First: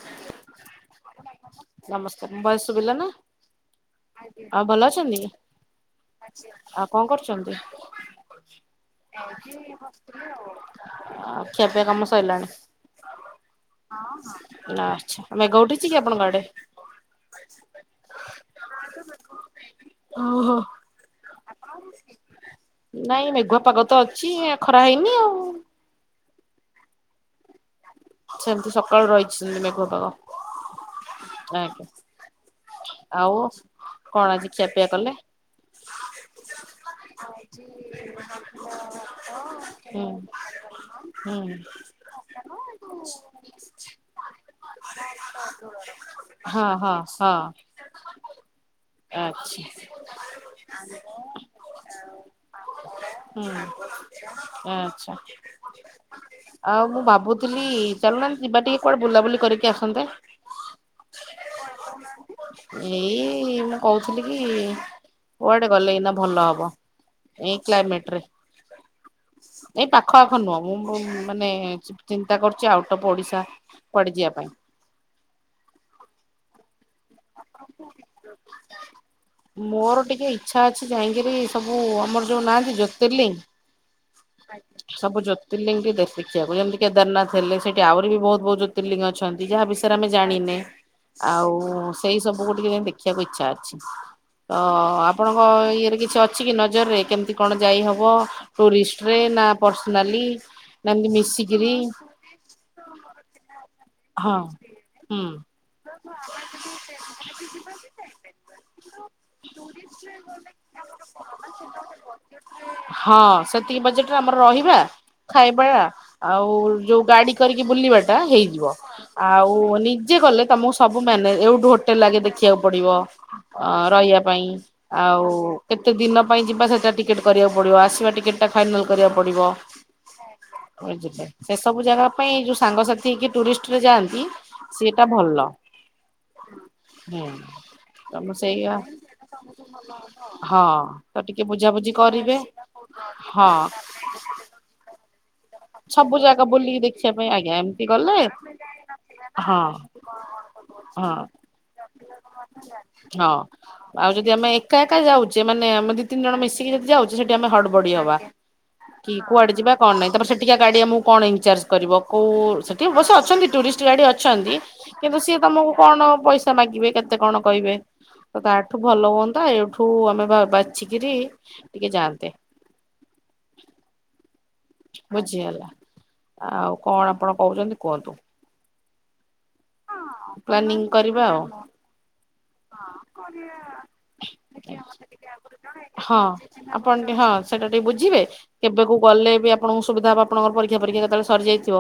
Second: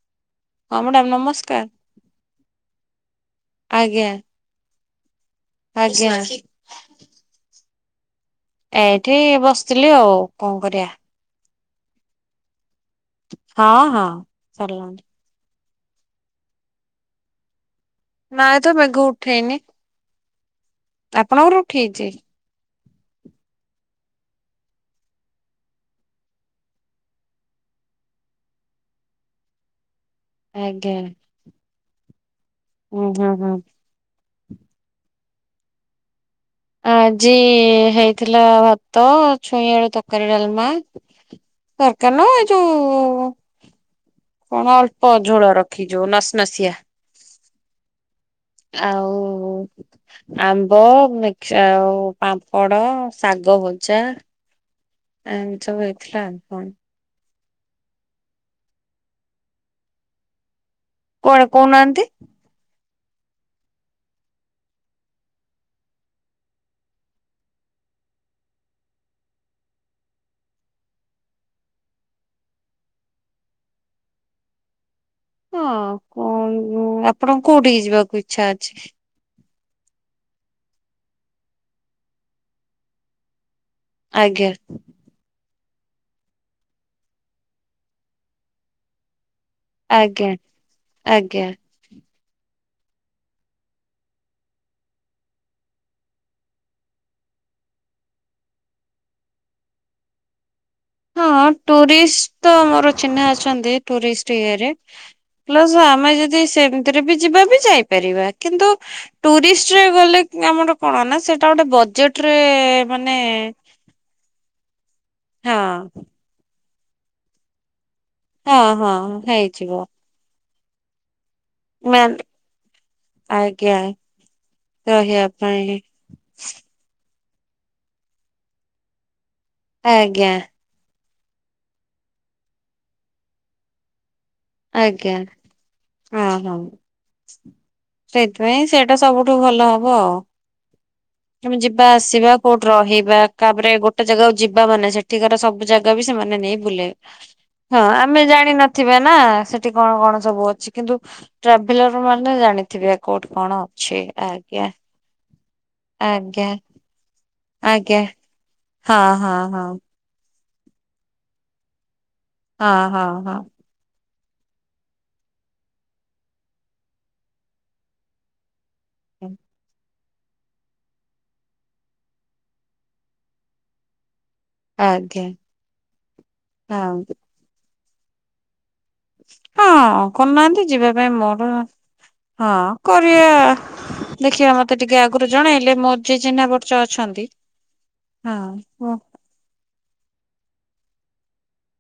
[unintelligible] ହଁ ମ୍ୟାଡ଼ାମ ନମସ୍କାର। ନମସ୍କାର ମୋ ଭଏସ ଶୁଭିଲା ନା ଆ ଆଉ ଭଲ ଅଛ? ଛନ୍ତି? ଆଜ୍ଞା ଆଛା ଆଉ କଣ କରୁଚନ୍ତି? ଏଇଠି ବସିଥିଲି ଆଉ । ଖିଆ ପିଆ କାମ ସଇଲାଣି ନା? ହଁ ହଁ ସରିଲାଣି।। ଆଚ୍ଛା ମେଘ ଉଠିଛି କି ଆପଣଙ୍କ ଆଡେ? ନାଁ ତ ମେଘ ଉଠେଇନି। ଓହୋ। ଆପଣଙ୍କର ଉଠେଇଚି? ନାଇଁ ମେଘୁଆ ପାଗ ତ ଅଛି। ଖରା ହେଇନି ଆଉ। ସେମିତି ସକାଳୁ ରହିଚି ମେଘ ପାଗ। ଆଜ୍ଞା। ଆଜ୍ଞା ହୁଁ ହୁଁ ଆଉ ହୁଁ। କଣ ଆଜି ଖିଆପିଆ କଲେ? ଆଜି ହେଇଥିଲା ଭାତ, ଛୁଇଁ, ଆଳୁ ହୁଁ ତରକାରୀ, ଡାଲମା। ହୁଁ ତରକାରୀ ନୁହଁ ଏ ଯୋଉଁ କଣ ଅ ଝୋଳ ରଖି ଯଉଁ ହଁ ନସନସିଆ ହଁ ହଁ। ଆଉ ଆଚ୍ଛା ଆମ୍ବ, ମିକ୍ସ ଆଉ ପାମ୍ପ ମ୍ୱ ହୁଁ ଶାଗ ଭଜା। ଆଚ୍ଛା। ଆ ସବୁ ହେଇଥିଲା। ହଁ। ଆଉ ମୁଁ ଭାବୁଥିଲି ଚାଲୁନାନ୍ତି ଯିବା ଟିକେ କୁଆଡେ ବୁଲାବୁଲି କରିକି ଆସନ୍ତେ। କୁଆଡେ କହୁନାହାନ୍ତି? ଏଇ ମୁଁ କହୁଥିଲି କି କୁଆଡେ ଗଲେ ଏଇନା ଭଲ ହବଏଇ କ୍ଲାଇମେଟରେ? ଏଇ ପାଖ ଆଖ ନୁହଁ, ମୁଁ ମାନେ ଚି ଚିନ୍ତା କରୁଚି ଆଉଟ ଅଫ୍ ଓଡିଶା କୁଆଡେ ଯିଆ ପାଇଁ। ହଁ କୁ ଉ ଆପଣଙ୍କୁ କୋଉଠିକି ଯିବାକୁ ଇଛା ଅଛି? ମୋର ଟିକେ ଇଚ୍ଛା ଅଛି ଯାଇକିରି ସବୁ ଆମର ଯଉ ନାହାନ୍ତି ଜ୍ୟୋତିର୍ଲିଙ୍ଗ ଆଜ୍ଞା ସବୁ ଜ୍ୟୋ ତିର୍ଲିଙ୍ଗି ଦେଖିବାକୁ, ଯେମିତି କେଦାରନାଥ ହେଲେ ସେଠି ଆହୁରି ବି ବହୁତ ବହୁତ ଜୋତିର୍ଲିଙ୍ଗ ଅଛି। ନ୍ତି। ଯାହା ବିଷୟରେ ଆମେ ଆଜ୍ଞା ଜାଣିନେ। ଆଜ୍ଞା। ଆଉ ସେଇ ସବୁ ଗୋଟିକି ଟିକେ ଦେଖିବାକୁ ଇଚ୍ଛା ଅଛି। ତ ଆପଣଙ୍କ ଇଏରେ କିଛି ଅଛି କି ନଜରରେ କେମତି କଣ ଯାଇହବ? ଟୁରିଷ୍ଟରେ ନା ପର୍ସନାଲି ନା ଏମିତି ହଁ ମିଶିକିରି ଟୁରିଷ୍ଟ ତ ମୋର ଚିହ୍ନା ଅଛନ୍ତି। ଟୁରିଷ୍ଟ ହଁ। ଇଏ ରେ। ହୁଁ ପ୍ଲସ ଆମେ ଯଦି ସେମିତିରେ ବି ଯିବା ବି ଯାଇପାରିବା, କିନ୍ତୁ ଟୁରିଷ୍ଟରେ ଗଲେ ଆମର କଣ ନା ସେଟା ଗୋଟେ ବଜେଟରେ ମାନେ ହଁ ସେତିକି ବଜେଟରେ ଆମର ରହିବା ଖାଇବା। ହଁ ଆଉ ଯଉ ଗାଡି କରିକି ବୁଲିବାଟ ସେଟା ହେଇଯିବ। ହଁ ହଁ ଆଉ ହେଇଯିବ। ନିଜେ ଗଲେ ତ ମୁ ସବୁ ମେନେଜ ଏଇଠୁ ହୋଟେଲ ମ୍ୟାମ୍ ଆଗେ ଦେଖିବାକୁ ପଡିବ। ଅ ଆଜ୍ଞା ରହିବା ପାଇଁ ଆଉ ରହିବା ପାଇଁ କେତେ ଦିନ ପାଇଁ ଯିବା ସେଟା ଟିକେ ଟିକେଟ୍ କରିବାକୁ ପଡ଼ିବ ଆସିବା ଟିକେଟ ଟା ଫାଇନାଲ୍ କରିବାକୁ ପଡ଼ିବ। ଆଜ୍ଞା। ସେ ସବୁ ଜାଗା ପାଇଁ ଏ ଯଉ ସାଙ୍ଗସାଥି ହେଇକି ଟୁରିଷ୍ଟରେ ଯାଆନ୍ତି। ସେଇଟା ଆଜ୍ଞା ଭଲ ଓହୋ। ହୁଁ। ତମ ସେଇଥିପାଇଁ ସେଇଆ ସେଇଟା ସବୁଠୁ ଭଲ ହବ ଆଉ ହଁ ତ ଟିକେ ତମେ ଯିବା ବୁଝାବୁଝି ଆସିବା କରିବେ କୋଉଠି ରହିବା ହଁ। ତାପରେ ଗୋଟେ ଜାଗାକୁ ଯିବା ମାନେ ସେ ଠିକାର ସବ ଜାଗା ବି ସବୁ ସେମାନେ ଜାଗା ନେଇ ବୁଲିକି ବୁଲେଇବେ। ଦେଖିବା ପାଇଁ ଆଜ୍ଞା ହଁ ଏମିତି ଗଲେ ଆମେ ଜାଣିିନଥିବା ନା? ହଁ ସେଠି କଣ କଣ ସବୁ ଅଛି କିନ୍ତୁ ହଁ ଟ୍ରାଭେଲର ମାନେ ଜାଣିଥିବେ କୋଉଠି ହଁ। କଣ ଅଛି। ଆଉ ଯଦି ଆମେ ଆଜ୍ଞା ଏକା ଏକା ଯାଉଛେ ମାନେ ଆମେ ଦି ତିନି ଜଣ ଆଜ୍ଞା ମିଶିକି ଯଦି ଯାଉଛେ ସେଠି ଆମେ ହଡବଡି ଆଜ୍ଞା। ହବା ହଁ ହଁ ହଁ। ଟିକେ ଗାଡି ଆମୁକୁ କଣ ଇନ୍ଚାର୍ଜ କରିବ? କଉ ସେଠି ହଁ ଅବଶ୍ୟ ହଁ ଅଛନ୍ତି ଟୁରିଷ୍ଟ ଗାଇଡି ଅ ଅଛନ୍ତି। କିନ୍ତୁ ସିଏ ତମକୁ କଣ ପଇସା ମାଗିବେ, କେତେ କଣ କହିବେ? ତ ତା ଠୁ ଭଲ ହଁ ହୁଅନ୍ତା ଏଇଠୁ ବ-ବ-ବାଛିିକିରି ଟିକେ ଯାଆନ୍ତେ। ଆଜ୍ଞା ବୁଝିଗଲା। ଆଉ ହଁ କଣ ଆପଣ କହୁଚନ୍ତି? କୁହନ୍ତୁ। [inaudible] ହଁ କରୁନାହାନ୍ତି, ପ୍ଲାନିଂ ଯିବା ପାଇଁ କରିବା ଆଉ। ମୋର ହଁ କରିବା। ଦେଖିବା ମତେ ଟିକେ ଆଗରୁ ଜଣେଇଲେ ମୋର ଯିଏ ହଁ ଚିହ୍ନା ପର୍ଚ ଆପଣ ଟିକେ ହଁ ଅଛନ୍ତି ସେଇଟା ଟିକେ ବୁଝିବେ ହଁ କେବେକୁ ଓ ଗଲେ ବି ଆପଣଙ୍କୁ ସୁବିଧା ହବ ଆପଣଙ୍କର ପରୀକ୍ଷା ପରୀକ୍ଷା କେତବେଳେ ସରିଯାଇଥିବ।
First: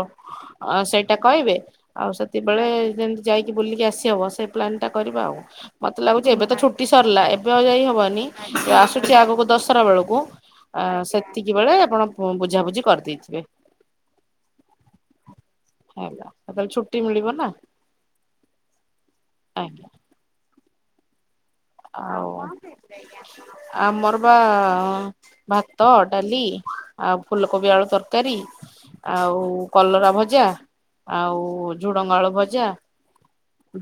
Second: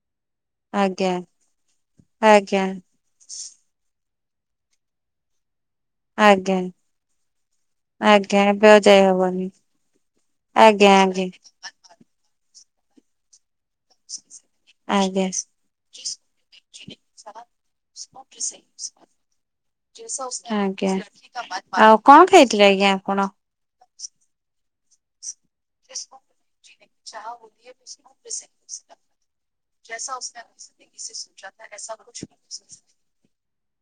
ଅ ଆଜ୍ଞା ସେଇଟା କହିବେ ଆଉ ଆଜ୍ଞା ସେତେବେଳେ ମିତି ଯାଇକି ବୁଲିକି ଆ ବଶୀ ହବ ସେଇ ପ୍ଲାନ୍ ଟା କରିବା ଆଉ। ମତେ ଲାଗୁଚି ଏବେ ତ ଆଜ୍ଞା ଛୁଟି ସରିଲା, ଏବେ ଆଉ ଯାଇ ହେବନି। ଆଜ୍ଞା ଏବେ ଆଉ ଯାଇ ଆସୁଚି ଆଗକୁ ହବନି ଦଶରା ବେଳକୁ ଆ ଆଜ୍ଞା ଆଜ୍ଞା ସେତିକିିବେଳେ ଆପଣ ହଁ ବୁଝାବୁଝି କରିଦେଇଥିବି। ଆଜ୍ଞା। [inaudible] ତାହେଲେ ଛୁଟି ମିଳିବ ନା। ଆଜ୍ଞା [unintelligible] ଆଜ୍ଞା। କଣ ଆଉ ଖାଇଥିଲେ ଆଜ୍ଞା ଆପଣ? ଆମର ବା ଭାତ ଡାଲି ଆଉ ଫୁଲକୋବି ଆଳୁ ତରକାରୀ ଆଉ କଲରା ଭଜା ଆଉ ଝୁଡଙ୍ଗ ଆଳୁ ଭଜା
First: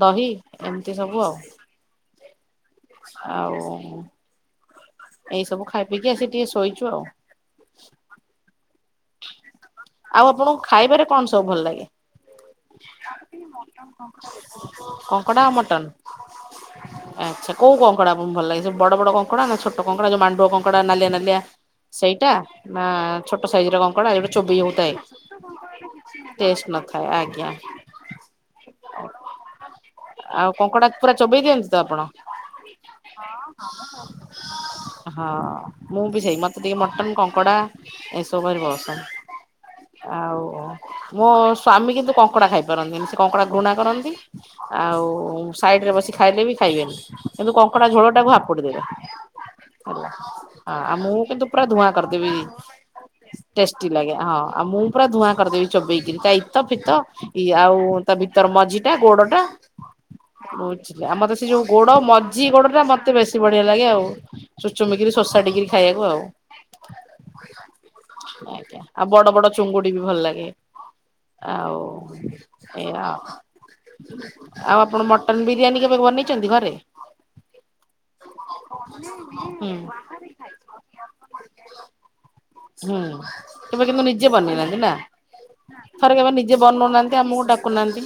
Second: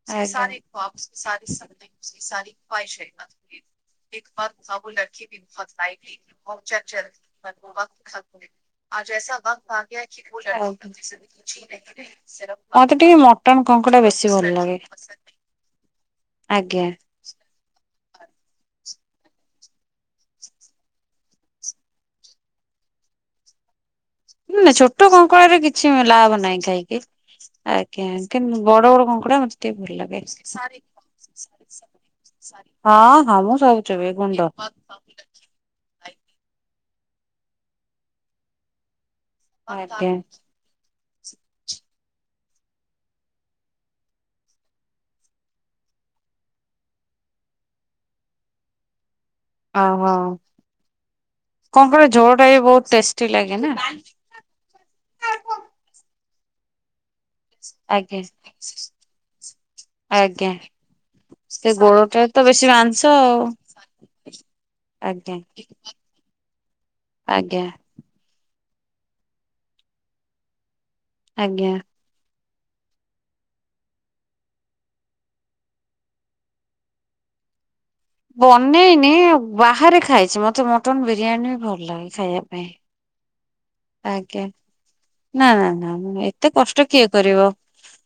ଦହି ଏମିତି ସବୁ ଆଉ ଆଉ [unintelligible] [unintelligible] [unintelligible] ମତେ ଟିକେ ଏଇ ସବୁ ଖାଇ ପିଇକି ଆସି ଟିକେ ଶୋଇଛୁ ଆଉ ଆଉ ଆପଣଙ୍କୁ ଖାଇବାରେ କଣ ସବୁ ଭଲ ଲାଗେ ମଟନ କଙ୍କଡା ବେଶୀ ଭଲ ଲାଗେ। କଙ୍କଡା ଆଉ ମଟନ ଆଜ୍ଞା ଆଚ୍ଛା କୋଉ କଙ୍କଡା? [inaudible] ଭଲ ଲାଗେ ସେ ବଡ ବଡ କଙ୍କଡା ନା ଛୋଟ କଙ୍କଡା ଯୋଉ ମାଣ୍ଡୁଆ କଙ୍କଡା ନାଲିଆ ନାଲିଆ ସେଇଟା ନା ଛୋଟ ସ ସେଇଥିରେ କଣ ନା ଛୋଟ କଙ୍କଡାରେ କିଛି ଲାଭ୍ ନାହିଁ ଟେଷ୍ଟ ଖାଇକି, ନଥାଏ ଆଜ୍ଞା ଆଜ୍ଞା ଆଜ୍ଞା କିନ୍ତ ବଡ ବଡ କଙ୍କଡା ମତେ ଟିକେ ଭଲ ଲାଗେ, ଆଉ କଙ୍କଡା ପୁରା ଚୋବେଇ ଦିଅନ୍ତି ତ ଆପଣ ହଁ ହଁ ମୁଁ ସବୁ ଚୋବେଇ ଗୁଣ୍ଡ। ହଁ ମୁଁ ବି ସେଇ ମତେ ଟିକେ ମଟନ କଙ୍କଡ଼ା ଏସ୍। [inaudible] ଘରେ ବସ। ଆଜ୍ଞା। ମୋ ସ୍ଵାମୀ କିନ୍ତୁ କଙ୍କଡା ଖାଇପାରନ୍ତିନି, ସେ କଙ୍କଡା ଘୃଣା କରନ୍ତି ଆଉ ସାଇଡରେ ବସି ଖାଇଲେ ବି ଖାଇବେନି, କିନ୍ତୁ କଙ୍କଡ଼ା ଝୋଳଟାକୁ ହାପୁଡି ଦେବେ। ହେଲା, ଓହୋ ଆ ଆଉ ମୁଁ କିନ୍ତୁ ପୁରା କଣ ଧୂଆଁ କହିଲ କରିଦେବି ଝୋଳ ଟା ବି ବହୁତ ଟେଷ୍ଟି ଲାଗେ ନା ଟେଷ୍ଟି ଲାଗେ ହଁ, ଆଉ ମୁଁ ପୁରା ଧୂଆଁ କରିଦେବି ଚୋବେଇକି। ଏଇତା ଇତ ଫିତ। ଇଏ ଆଉ ତା ଆଜ୍ଞା। ଭିତର ମଝିଟା ଗୋଡଟା, ଆଜ୍ଞା ବୁଝିଲେ ମତେ ସେ ଯୋଉ ଗୋଡ ଗୋଡଟାରେ ତ ମଝି ବେଶୀ ଗୋଡଟା ମାଂସ ମତେ ବେଶୀ ଆଉ ବଢିଆ ଲାଗେ ଆଉ, ଚୁଚୁମିକି ଆଜ୍ଞା ସୋଷାଡିକି ଖାଇବାକୁ ଆଉ ଆଜ୍ଞା ଆଜ୍ଞା, ଆଉ ବଡ ବଡ ଚୁଙ୍ଗୁଡି ବି ଭଲ ଲାଗେ। ଆଜ୍ଞା। ଆଉ ଏଇୟା ଆଉ। ଆପଣ ମଟନ ବିରିୟାନୀ କେବେ ବନେଇଛନ୍ତି ଘରେ? ବନେଇନି, ହୁଁ ବାହାରେ ଖାଇଛି ମତେ ମଟନ୍ ବିରିୟାନୀ‌ ଭଲ ଲାଗେ ଖାଇବାକୁ। ହୁଁ। କେବେ କିନ୍ତୁ ନିଜେ ବନେଇନାହାନ୍ତି ନା? ନା ନା ଥରେ ନା କେବେ ଏତେ ନିଜେ କଷ୍ଟ କିଏ ବନଉନାହାନ୍ତି ଆମକୁ କରିବ। ଡାକୁନାହାନ୍ତି?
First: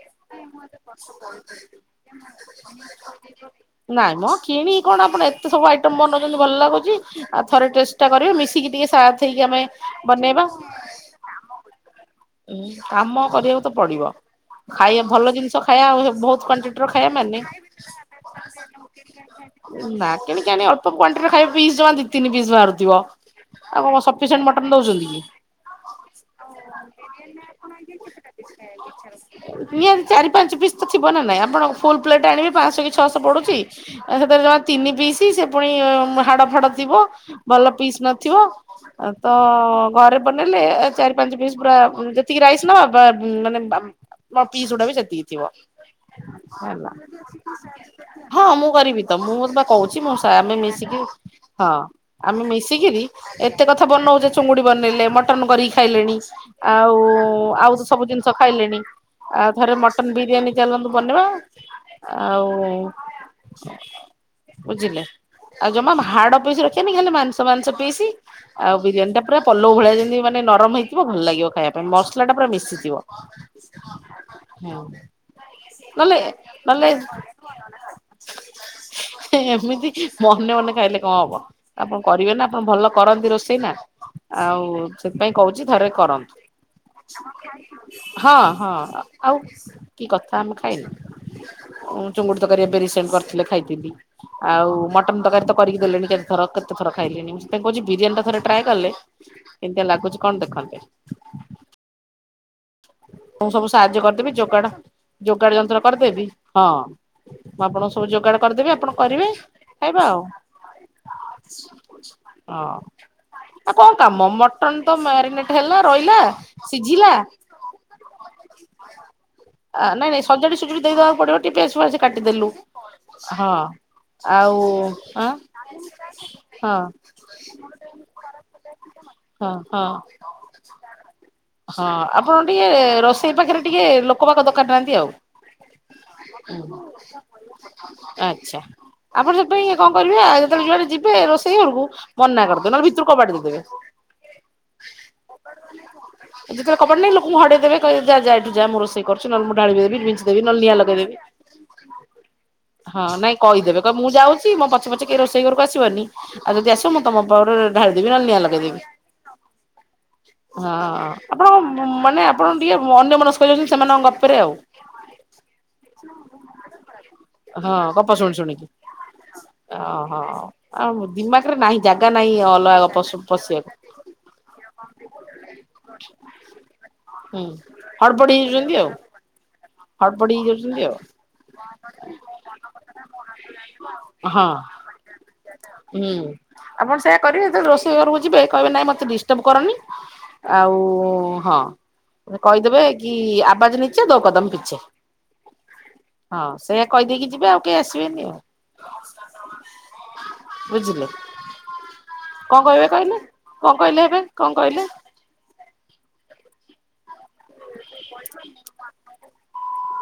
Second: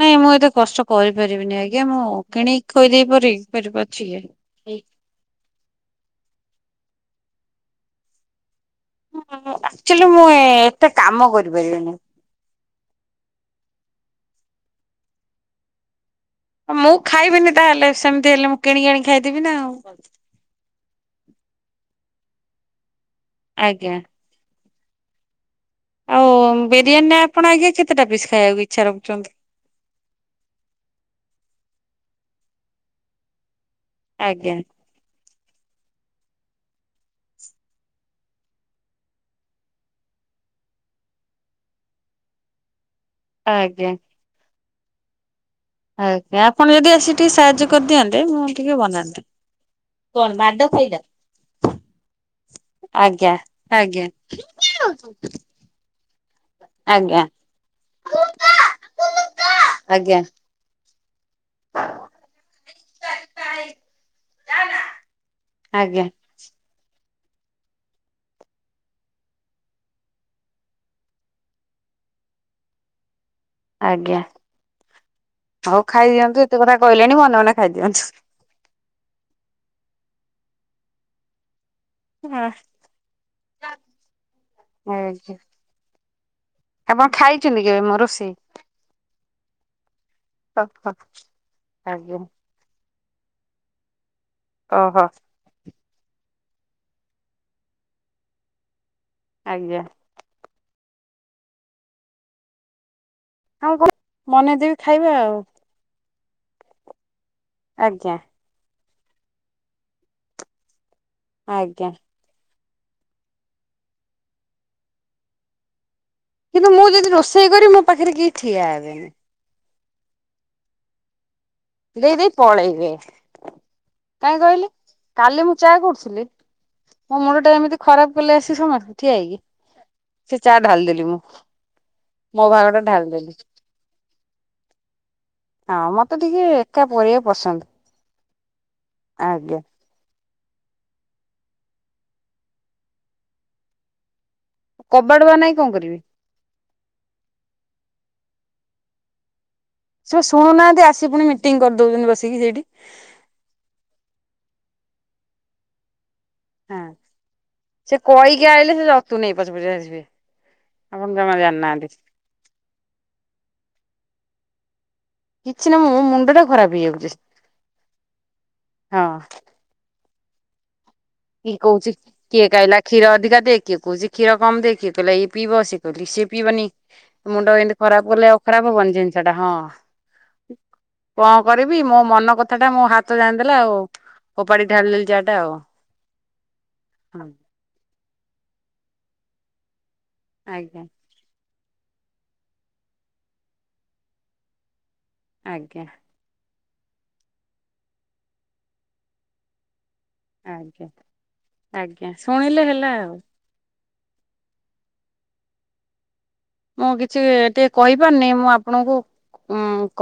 ନାଇଁ ମୁଁ ଏତେ କଷ୍ଟ କରିପାରିବିନି ଆଜ୍ଞା ମୁଁ କିଣିକି ଖୋଇଦେଇ ପାରି ପାରିବି ଅଛି ନାଇଁ ମଁ କି। କିଣିକି କଣ ଆପଣ ଏତେ ସବୁ ଆଇଟମ ବନଉଛନ୍ତି ଭଲ ଲାଗୁଛି। [unintelligible] ଆଉ ଥରେ ଟେଷ୍ଟଟା କରିବ ମିଶିକି ଟିକେ ସାଥ୍ ହେଇକି ଆମେ ଆକ୍ଚୁଆଲି ମୁଁ ବନେଇବା, ଏତେ କାମ କରିପାରିବିନି। ଉଁ କାମ କରିବାକୁ ତ ପଡିବ। ଖାଇବା ଭଲ ଜିନିଷ ଖାଇବା ଆଉ ବହୁତ୍ କୁଆଣ୍ଟିଟି ର ମୁଁ ଖାଇବା ମାନେ ଖାଇବିନି ତାହେଲେ ସେମିତି ହେଲେ ମୁଁ କିଣିକି ଆଣି ଖାଇଦେବି ନା ଆଉ ନା କିଣିକି ଆଣି ଅଳ୍ପ କୁଆଣ୍ଟିଟି ର ଖାଇବେ ପିସ ଜମା ଦି ତିନି ପିସ୍ ବାହାରୁଥିବ ଆଉ ଆଜ୍ଞା। କଣ ସପିସେଣ୍ଟ ମଟନ ଦଉଛନ୍ତି କି? ଆଉ ବିରିୟାନୀରେ ଆପଣ ଆଜ୍ଞା କେତେଟା ପିସ୍ ଖାଇବାକୁ ଇଚ୍ଛା ରଖୁଛନ୍ତି? ନିହାତୀ ଚାରି ପାଞ୍ଚ ପିସ୍ ତ ଥିବ ନା ନାଇଁ ଆପଣ ଫୁଲ୍ ପ୍ଲେଟ ଆଣି ପାଞ୍ଚଶହ କି ଛଅଶହ ପଡ଼ଛି । ଆ ସେତେରେ ରେ ଆଜ୍ଞା ଜମା ତିନି ପିସି ସେ ପୁଣି ହାଡ଼ ଫାଡ଼ ଥିବ । ଭଲ ପିସ୍ ନଥିବ ତ ଘରେ ବନେଇଲେ ଚାରି ପାଞ୍ଚ ପିସ୍ ପୁରା ଯେତିକି ରାଇସ ନବା । ବା ମ ମାନେ ବାମ ଆଜ୍ଞା ନ । ପିଶ ଗୁଡା ବି ସେତିକି ଥିବ । ଆଜ୍ଞା ଆପଣ ଯଦି ହେଲା ଆସି ଟିକେ ସାହାଯ୍ୟ କରିଦିଅନ୍ତେ ହଁ ମୁଁ ଟିକେ କରିବି ତ ବନାନ୍ତି। ମୁଁ ବା କହୁଛି ମୁ ଶା ଆମେ ମିଶିକି ହଁ । ଆମେ ମିଶିକିରି ଆଜ୍ଞା ଏତେ କଥା ଆଜ୍ଞା ବନଉଛ ଚୁଙ୍ଗୁଡି ବନେଇଲେ ମଟନ କରିକି ଖାଇଲେ । ଆଉ ଆଜ୍ଞା ଆଉ ତ ସବୁ ଜିନିଷ ଖାଇଲେଣି ଆଉ ଥରେ ମଟନ ଆଜ୍ଞା ବିରିୟାନୀ ଚାଲନ୍ତୁ । ବନେଇବା । ଆଉ ବୁଝିଲେ ଆଉ ଜମା ଆଜ୍ଞା ହାଡ ପଇସ ରଖି ଖାଲି ମାଂସ ମାଂସ ପିଇସି ଆଉ ବିରିୟାନୀ ଟା ପୁରା ପଲଉ ଭଳିଆ ଯେମିତି ମାନେ ନରମ ହେଇଥିବ ଭଲ ଲାଗିବ ଖାଇବା ପାଇଁ ମସଲା ଟା ପୁରା ମିଶିଥିବ । ଆଜ୍ଞା ହଉ ନହେଲେ ଖାଇଦିଅନ୍ତୁ ଏତେ କଥା ନହେଲେ କହିଲେଣି ମନେ ମନେ ଖାଇଦିଅନ୍ତୁ । ଏମିତି ମନେ ମନେ ଖାଇଲେ କଣ ହବ । ଆପଣ କରିବେ ନା ଆପଣ ଭଲ କରନ୍ତି ରୋଷେଇ ନା ଆଉ ଆଜ୍ଞା ସେଥିପାଇଁ କହୁଛି ଥରେ କରନ୍ତୁ । ଆପଣ ଖାଇଛନ୍ତି କେବେ ମୋ ରୋଷେଇ? ହଁ ହଁ ଆଉ କି କଥା ଆମେ ଖାଇନୁ ଓହୋ ଆଜ୍ଞା ଚୁଙ୍ଗୁଡି ତକାରି ଏବେ ରିସେଣ୍ଟ କରିଥିଲେ ଖାଇଥିଲି । ଆଉ ଓହୋ ମଟନ ତରକାରୀ ତ କରିକି ଦେଲେଣି । କେତେ ଥର । କେତଥର ଖାଇଲିଣି ମୁଁ ସେଥିପାଇଁ କକହୁଛି ବିରିୟାନି ଟା ଥରେ ଟ୍ରାଏ କଲେ । ଆଜ୍ଞା କେମତିଆ ଲାଗୁଛି କଣ ଦେଖନ୍ତେ । [inaudible] ମୁଁ ସବୁ ହଁ କ ସାହାଯ୍ୟ କରିଦେବି ଯୋଗାଡ ବନେଇଦେବି ଖାଇବା ଆଉ ଯୋଗାଡ ଯନ୍ତ୍ର କରିଦେବି । ହଁ । ମୁଁ ଆପଣଙ୍କ ସବୁ ଆଜ୍ଞା ଯୋଗାଡ଼ କରିଦେବି ଆପଣ । କରିବେ ଖାଇବା ଆଉ । ଆଜ୍ଞା । ହଁ ଆଉ କଣ କାମ ମଟନ ତ ମ୍ୟାରିନେଟ ହେଲା। ରହିଲା କିନ୍ତୁ ମୁଁ ଯଦି ସିଝିଲା। ରୋଷେଇ ମୋ ପାଖରେ କେହି ଠିଆ ହେବେନି। ଆଁ ନାଇ ନାଇଁ ସଜାଡି ସଜୁଡ଼ି ଦେଇଦବାକୁ ପଡିବ। ଟିକେ ପିଆଜ ଫିଆଜ ଦେଇ ଦେଇ କାଟିଦେଲୁ ପଳେଇବେ ହଁ। ।କାହିଁ ଆଉ କହିଲି ଆଁ କାଲି ମୁଁ ଚା କରୁଥିଲି ହଁ ମୋ ମୁଣ୍ଡ ଟା ଏମିତି ଖରାପ କଲେ ଆସି ସମସ୍ତେ ଠିଆ ହେଇକି ହଁ ହଁ। ସେ ଚା ଢାଲିଦେଲି ମୁଁ। ହଁ ଆପଣ ମୋ ଭାଗ ଟିକେ ଟା ଢାଳିଦେଲି ରୋଷେଇ ପାଖରେ ଟିକେ ଲୋକ ବାକ ଦରକାର ନାହାନ୍ତି ଆଉ। ହଁ ମତେ ଟିକେ ଏକା ପରିବା ପସନ୍ଦ। ଆଚ୍ଛା। ଆପଣ ଆଜ୍ଞା ସେଥିପାଇଁ କଣ କରିବେ ଆଉ ଯ ଯିବେ ରୋଷେଇ ଘରକୁ ମନା କରିଦେବେ। ନହେଲେ ଭିତରୁ କବା ଦେଇଦେବେ। କବାଡ ବା ନାଇଁ କଣ କରିବେ। ଯେତେବେଳେ କବାଟ ନାହିଁ ଲୋକଙ୍କୁ ହଡେଇ ଦେବେ ଯା ଏଠୁ ଯା ମୁ ରୋଶେଇ କରୁଛି ।ନ ହେଲ ଢାଳି ଦେବୀ ସେ ବିନ୍ସି ଦେବୀ ନ ହେଲେ ନିଆଁ ଶୁଣୁନାହାନ୍ତି ଆସି ଲଗଇଦେବି ପୁଣି ମିଟିଂ କରିଦଉଛନ୍ତି ବସିକି ସେଇଠି ହ କହିଦେବେ ମୁଁ ଯାଉଛି। ମୋ ପଛେ ପଛେ ଟିକେ ରୋଷଇ ଘରକୁ ଆସିବନି। ଆଉ ଯଦି ହଁ ଆସିବ ମୁଁ ତମ ପାଖରେ ସେ ଢାଳିଦେବି ନହେଲେ ନିଆଁ କହିକି ଆଇଲେ ଲଗେଇଦେବି। ସେ ଜତୁ ନେଇ ପଛେ ପଛେ ଆସିବେ ହଁ ଜମା ଆପଣ ଜାଣିନାହାନ୍ତି ମାନେ ଆପଣ ଟିକେ ଅନ୍ୟ ମନସ୍କାଉଛନ୍ତି ସେମାନଙ୍କ ଗପରେ ଆଉ। କିଛି ନା ମୋ ମୁଣ୍ଡ ଟା ଖରାପ ହେଇଯାଉଛି ହଁ ଗପ ଶୁଣି ଶୁଣିକି। ହଁ ହଁ। କିଏ କହୁଛି କିଏ କହିଲା ଗପ କ୍ଷୀର ଅଧିକା ଦେ। ପଶିବାକୁ କିଏ କହୁଛି କ୍ଷୀର କମ ଦେ ।କିଏ କହିଲା ଇ ପିଇବ ।ସେ କହିଲେ ସିଏ ପିଇବନି। ହୁଁ ମୁଣ୍ଡ ଏମିତି ଖରାପ କଲେ ହଡବଡି ଆଉ ଖରାପ ହେଇଯାଉଛନ୍ତି ହବନି ଜିନିଷ ଟା। ହଁ ହଡବଡି ହେଇଯାଉଛନ୍ତି ଆଉ କଣ କରିବି ମୋ ମନ କଥା ଟା ମୋ ହାତ ଜାଣିଦେଲା ଆଉ ହଁ ଫୋପାଡି ଢାଳିଦେଲି ଚାହା ଟା ଆଉ। ହୁଁ। ଆପଣ ସେୟଆ ହଁ କରିବେ ଯ ରୋଷ ସେ ଘକୁ ଯିବେ କିବେ ନାଇଁ ମତେ ଡିଷ୍ଟର୍ବ କରନି। ଆଜ୍ଞା ଆଉ ହଁ। କହିଦେବେ କି ଆବାଜ ନିଚେ ଦୋ କଦମ ପିଛେ। ଆଜ୍ଞା। ହଁ ସେ କହିଦେଇକି ଯିବେ ଆଉ କେହି ଆସିବେନି ଆଉ। ଆଜ୍ଞା ବୁଝିଲେ ଆଜ୍ଞା କଣ ଶୁଣିଲେ କହିବେ ହେଲା କହିଲେ? ଆଉ। କଣ କହିଲେ ଏବେ କଣ କହିଲେ। ମୁଁ କିଛି ଟିକେ କହିପାରନି ମୁଁ ଆପଣଙ୍କୁ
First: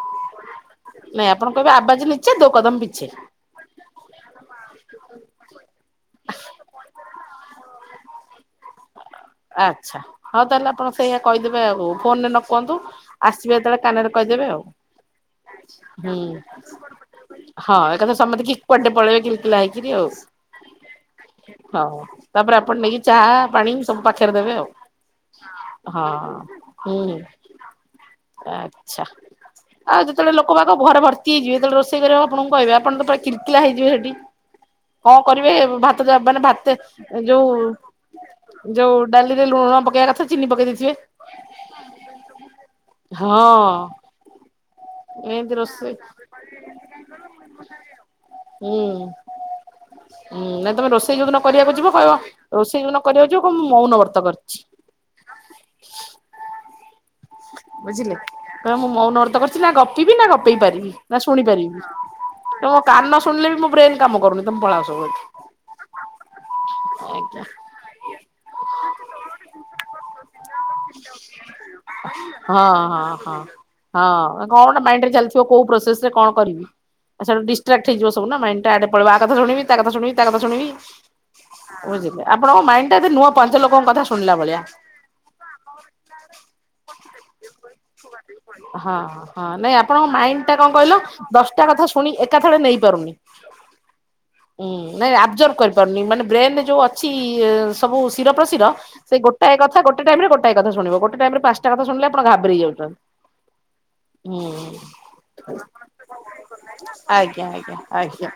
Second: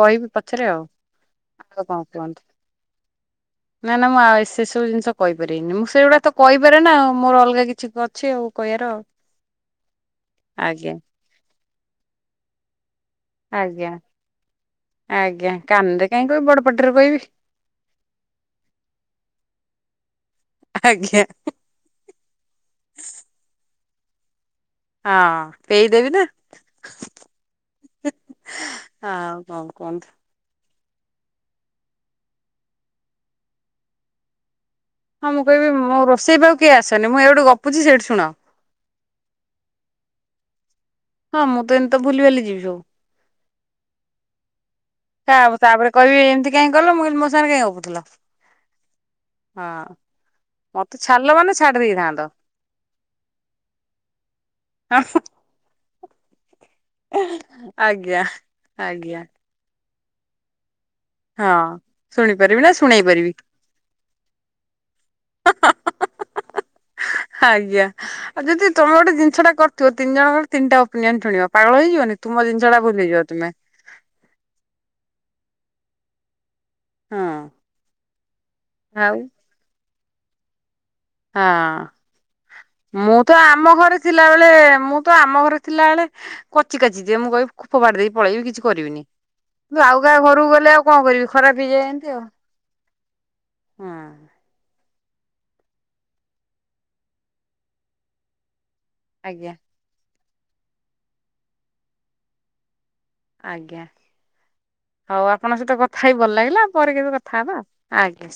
କହିବି ପଛରେ ଆଉ ନାଇଁ ଆପଣ କହିବେ ଆଗ କଣ ଆବାଜ ନିଚେ କୁହନ୍ତୁ। ଦୋ କଦମ ପିଛେ ନା ନା ମୁଁଉ ସେସବୁ ଜିନିଷ କହିପାରିବିନି। ମୁଁ ସେଇଗୁଡା ତ କହିପାରେ ନାଉ ମୋର ଅଲଗା କିଛି ଅଛି କହିବାର। ଆଚ୍ଛା ହଉ ତାହେଲେ ଆପଣ ଆଜ୍ଞା ସେଇା କହିଦେବେ। ଏ ହଉ ଫୋନରେ ନ କୁହନ୍ତୁ। ଆସିବେ ଯେତେବେଳେ ଆଜ୍ଞା କାନରେ କହିଦେବେ ଆଉ। ଆଜ୍ଞା କାନରେ ହୁଁ କାହିଁ କହିବି ବଡ ପାଟିରେ କହିବି ହଁ ଏକ କଥା ସମସ୍ତେ କି କଡେ ପଳେଇବେ କିିଲା ହେଇକରି ଆଉ ଆଜ୍ଞା ହଉ। ତାପରେପଣ ମାଇ ଚା ପାଣି ସବୁ ପାଖରେ ଦେବେ ଆଉ। ହଁ କେଇ ହଁ ଦେବି ନା ହୁଁ ହଉ କଣ କୁହନ୍ତୁ। ଆ ଘରେ ଭର୍ତ୍ତି ହେଇଯିବ ଯେତେବେଳେ ରୋଷେଇ କରିବାକୁ ଆପଣଙ୍କୁ କହିବେ ଆପଣ ତ ପା କିର୍ତିିଲଳା ହେଇଯିବ ହେଟି। ହଁ ମୁଁ କହିବି ମୋ ରୋଷେଇ ପାକୁ କିଏ ଆସନି ମୁଁ ଏ ଗୋଠୁ ଗପୁଛି ସେଇଠି ଶୁଣଅ। ଯଉ ଡାଲିରେ ଲୁଣ ପକେଇବା କଥା ଚିନି ପକେଇ ଦେଇଥିବେ ହଁ ମୁଁ ତ ଏମିତି ତ ଭୁଲି ବାଲି ଯିବି ହଁ ଏମିତି ସବୁ ତାପରେ ରୋଷେଇ କହିବି ଏମିତି କାଇଁ କଲ ମୁଁ କହିବି ମୋ ସାଙ୍ଗରେ କାଇଁ ଗପୁଥିଲ ହୁଁ। ମୁଁ ହୁଁ ନାଇଁ ହଁ ତମେ ମତେ ରୋଷେଇ ଛାଡିଲ ଯୋଉଦିନ ମାନେ କରିବାକୁ ଯିବ କହିବ ଛାଡ଼ିଦେଇଥାନ୍ତ। ରୋଷେଇ ଯୋଉଦିନ କରିବାକୁ ଯିବ ମୁଁ ମୋଉନବର୍ତ କରିଛି। [unintelligible] ବୁଝିଲେ ଆଜ୍ଞା କଇବେ ମୁଁ ଆଜ୍ଞା ମୌନବର୍ତ କରିଛିି ନା ଗପ୍ ପିବି ନା ଗପେଇ ପାରିବି ନା ହଁ। ଶୁଣିପାରିବି ଶୁଣିପାରିବି ତ ନା ମୋ ଶୁଣେଇ କାନ ପାରିବି ଶୁଣିଲେ ବି ମୋ ବ୍ରେନ୍ କାମ କରୁନି। [unintelligible] ଆଜ୍ଞା ଆଉ ଯଦି ତମେ ଗୋଟେ ଜିନିଷ ଟା କରୁଥିବ ତିନି ଜଣଙ୍କର ତିନିଟା ଓପିନିୟନ ଶୁଣିବା ପାଗଳ ହେ ହଁ ହଁ ହଁ ହଁ କଣ ଗୋଟେ ମାଇଣ୍ଡ ରେ ଚାଲିଥିବ କୋଉ ପ୍ରୋସ୍ ତ ସେ କଣ କରି ହଁ ସାଡ଼ୁ ଡିସ୍ଟ୍ରା୍କ୍ ସବୁ ନା ମାଇଣ୍ଡି ଟା ୟାଡେ ପଳେଇବ ଆ ଆଉ କଥା ଶୁଣିବି ତା କଥା ଶୁିଣିବି ତା କଥା ଶୁଣିବି ହଁ ବୁଝିଲେ ଆପଣଙ୍କ ମାଇଣ୍ଡ ଟା ଏତେ ମୁଁ ନୁହଁ ତ ପାଞ୍ଚ ଆମ ଲୋକଙ୍କ ଘରେ କଥା ଶୁଣିଲା ଥିଲାବେଳେ ଭଳିଆ। ମୁଁ ତ ଆମ ଘରେ ଥିଲାବେଳେ କଚି କାଚି [inaudible] ଫୋପାଡି ଦେଇକି ପଳେଇବି କିଛି ହଁ କରିବିନି ହଁ ନାଇଁ କିନ୍ତୁ ଆଉ ଆପଣଙ୍କ କାହା ମାଇଣ୍ଡ ଘରକୁ ଟା ଗଲେ ଆଉ କହିଲ କଣ କରିବି ଦଶଟା ଖରାପ କଥା ହେଇଯାଏ ଶୁଣି ଏମତି ଆଉ ଏକାଥରେ ନେଇପାରୁନି। ହୁଁ। ହୁଁ ନାଇଁ ଆବଜର୍ଭ କରିପାରୁନି ମାନେ ବ୍ରେନ୍ ଯେଉଁ ଅଛି ସବୁ ଶିର ପ୍ରଶୀର ସେ ଆଜ୍ଞା ଗୋଟାଏ କଥା ଗୋଟେ ଟାଇମ୍ ରେ ଗୋ ଗୋଟେ କଥା ଶୁଣିବ ଗୋଟେ ଟାଇମ୍ ରେ ପାଞ୍ଚଟା କଥା ଶୁଣିଲେ ଆପଣ ଘାବରେଇ ଯାଉଛନ୍ତି। ଆଜ୍ଞା ହୁଁ ହଉ ଆପଣଙ୍କ ସହିତ କଥା ହଇ ଭଲ ଲାଗିଲା ପରେ କେବେ କଥା ଆଜ୍ଞା ହବା ଆଜ୍ଞା ଆଜ୍ଞା।